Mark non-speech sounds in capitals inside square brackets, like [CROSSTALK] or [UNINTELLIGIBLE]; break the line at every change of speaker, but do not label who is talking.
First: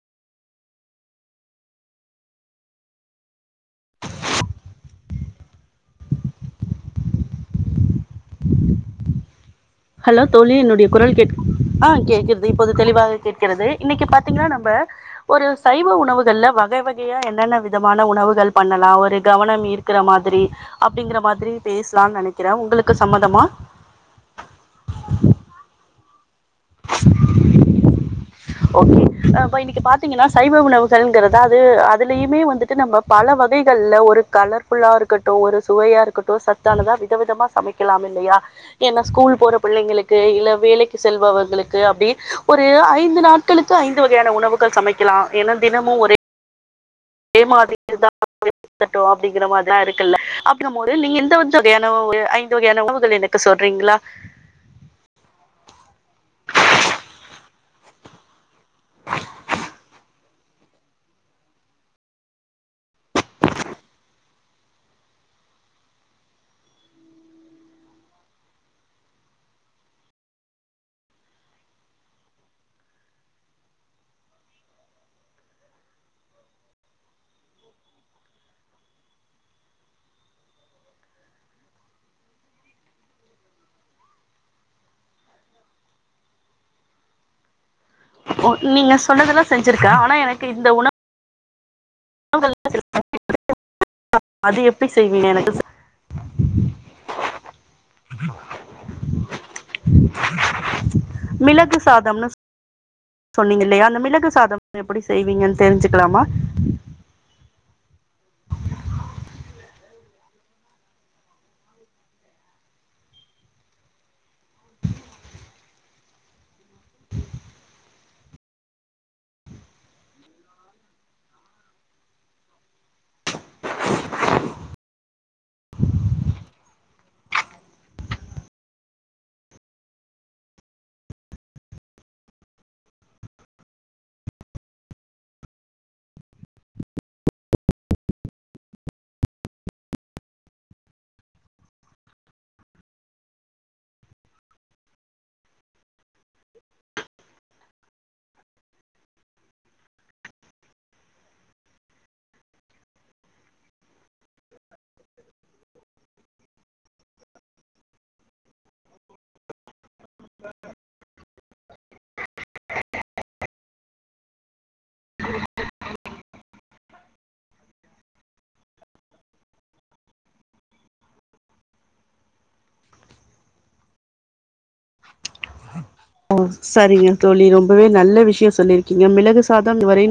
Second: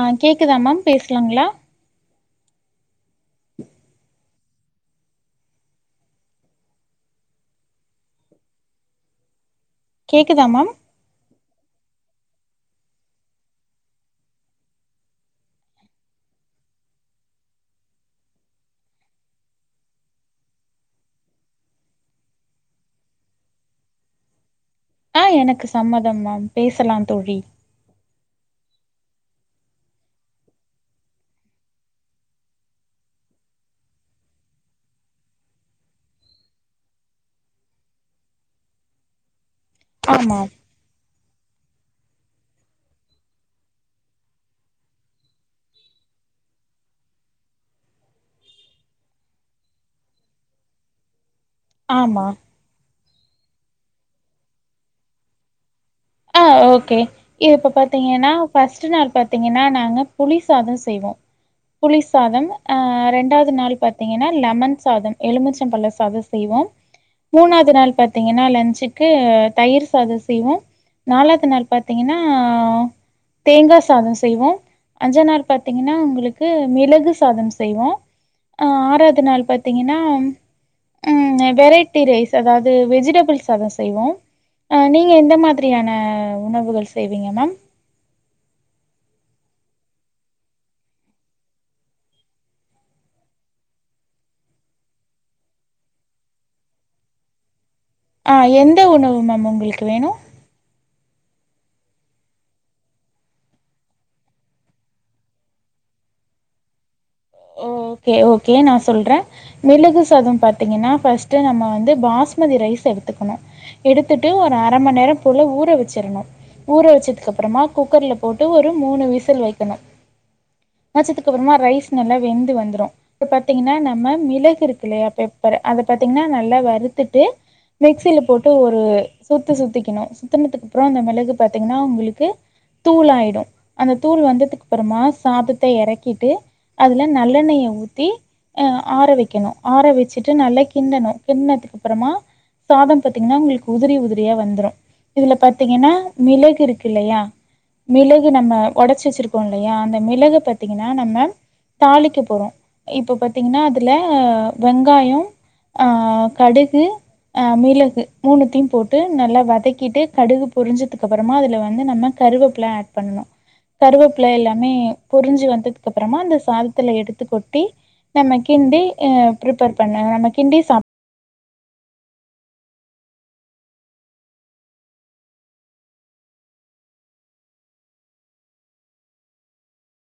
ஆ கேக்குதா ma'am பேஸ்லாங்ளா [INAUDIBLE]
hello
கேக்குதா
தோழி
மேம்
என்னுடய குரல் கேட்க் ஆ கேக்கிற்து இப்போது தெளிவாக கேட்கிறது இன்னைக்கு பாத்தீங்ன்னா நம்ப ஒரு சைவ உணவுகள்ல வக வகயா என்னென்ன விதமான உணவுகள் பண்ணலா ஒரு கவனம் ஈர் க்கிற மாதிரி அப்டிங்கிற மாதிரி பேசஸ்லான் நெனைக்கிறே உங்களுக்கு சம்மதமா
ஆ எனக்கு சம்மதமாம் பேசலா தோழி
ஓகே அ ப இப்ப இன்னிக்கி பாத்தீங்கனா சைவ உணவுகள்ங்கறது அது அதுலியுமே வந்துட்டு நம்ம பல வகைகள்ல ஒரு கலர்ஃபுல்லா இருக்கட்டு ஒரு சுவையா இருக்கட்டு சத்தானதா விதவிதமா சமை க்கிலாம் இல்லயா ஏனா ஸ்கூல் போற பிள்ளைங்களுக்கு
ஆமா
இல்ல வேலைக்கு செல்பவர்களுக்கு அப்டி ஒரு ஐந்து நாட் களுக்கு ஐந்து வகையான உணவுகள் சமைக்கலா ஏனா தினமு ஒரே அதே மாரி [UNINTELLIGIBLE] அப்டிங்கிற மாரிதா இருக்குல்ல அப்டிங்கமோது நீங்க எந்த வ
ஆமா
ஐந்து வகையான உணவுகள் எனக்கு சொல்றீங்ளா
ஆ ஓகே இது இப்போ பாத்தீங்கனா ஃபஸ்ட்டு நாள் பாத்திங்கனா நாங்க புளி சாதோ செய்வோ புளி சாதம் ஆ ரெண்டாது நாளு பாத்தீங்கனா லெமன் சாதம் எலுமிச்சபழ சாதோ செய்வோ மூனாவ்து நாள் பாத்தீங்கனா லஞ்சுக்கு தயிர் சாதோ செய்வோ நாலாது நாள் பாத்தீங்கனா தேங்கா சாதோ செய்வோ அஞ்சா நாள் பாத்தீங்கனா உங்குளுக்கு மிளகு சாதம் செய்வோ அ ஆறாவ்து நாள் பாத்தீங்கனா ம் வெரைட்டி ரைஸ் அதாவ்து வெஜிடபிள்ஸ் சாதோ செய்வோ அ நீங்க எந்த மா திரியான உணவுகள் செய்வீங்க மேம்
ஒ நீங்க சொன்னதெல்லா செஞ்சிருக்க ஆனா எனக்கு இந்த உண அது எப்டி செய்வீங்க எனக்கு
ஆ எந்த உணவு மேம் உங்களுக்கு வேணு
மிளகு சாதம்னு சொன்னீங்க இல்லயா அந்த மிளகு சாதம் எப்படி செய்வீங்கன் தெரிஞ்சுக்லாமா
ஓகே ஓகே நா சொல்றே மிளகு சாதம் பாத்தீங்கெனா ஃபஸ்ட்டு நம்ம வந்து பாஸ்மதி ரைஸ் எடுத்துக்குனு எடுத்துட்டு ஒரு அர மண் நேரம் போல ஊற வெச்சிறணு ஊற வெச்சதுக்கப்பறமா குக்கர்ல போட்டு ஒரு மூணு விசில் வைக்கணு வெச்சதுக்கப்பறமா ரைஸ் நல்லா வெந்து வந்துரு இப்ப பாத்தீங்கனா நம்ம மிளகு இருக்கு இல்லயா பெப்பரு அத பாத்தீங்ன்னா நல்லா வறுத்துட்டு மிக்சில போட்டு ஒரு சுத்து சுத்திக்கிணு சுத்தனதுக்கப்றோ அந்த மிளகு பாத்தீங்கனா உங்குளுக்கு தூளாயிடு அந்த தூளு வந்ததுக்கப்றமா சாதத்த எறக்கிட்டு அதுல நல்லெண்ணெய ஊத்தி அ ஆற வெக்கிணு ஆற வெச்சுட்டு நல்லா கிண்டனு கிண்ட்னதுக்கப்பறமா சாதோ பாத்தீங்ன்னா உங்களுக்கு உதிரி உதிரியா வந்துரு இதுல பாத்தீங்கனா மிளகு இருக்கு இல்லயா மிளகு நம்ம ஒடைச்சு வெச்சிருப்போ இல்லயா அந்த மிளகு பத்தீங்கனா நம்ம தாளிக்க போறோ இப்ப பத் த்தீங்கன்னா அதுல வெங்காயோ ஆ கடுகு ஆ மிளகு மூனுத்தியு போட்டு நல்லா வதக்கிட்டு கடுகு பொரிஞ்சதுக்கப்பறமா அதுல வந்து நம்ம கருவேப்ல ஆட் பன்னலா கருவேப்ல எல்லாமே பொரிஞ்சு வந்ததுக்கப்புறோமா சாதத்துல எடுத்து கொட்டி நம்ம கிண்டி பிரிப்பர் பண்ண நம்ம கிண்டி சாப் [INAUDIBLE]
ஓ சரிங்க தோழி ரொம்பவே நல்ல விஷயோ சொல்லிருக்கீங்க மிளகு சாதம் இது வரை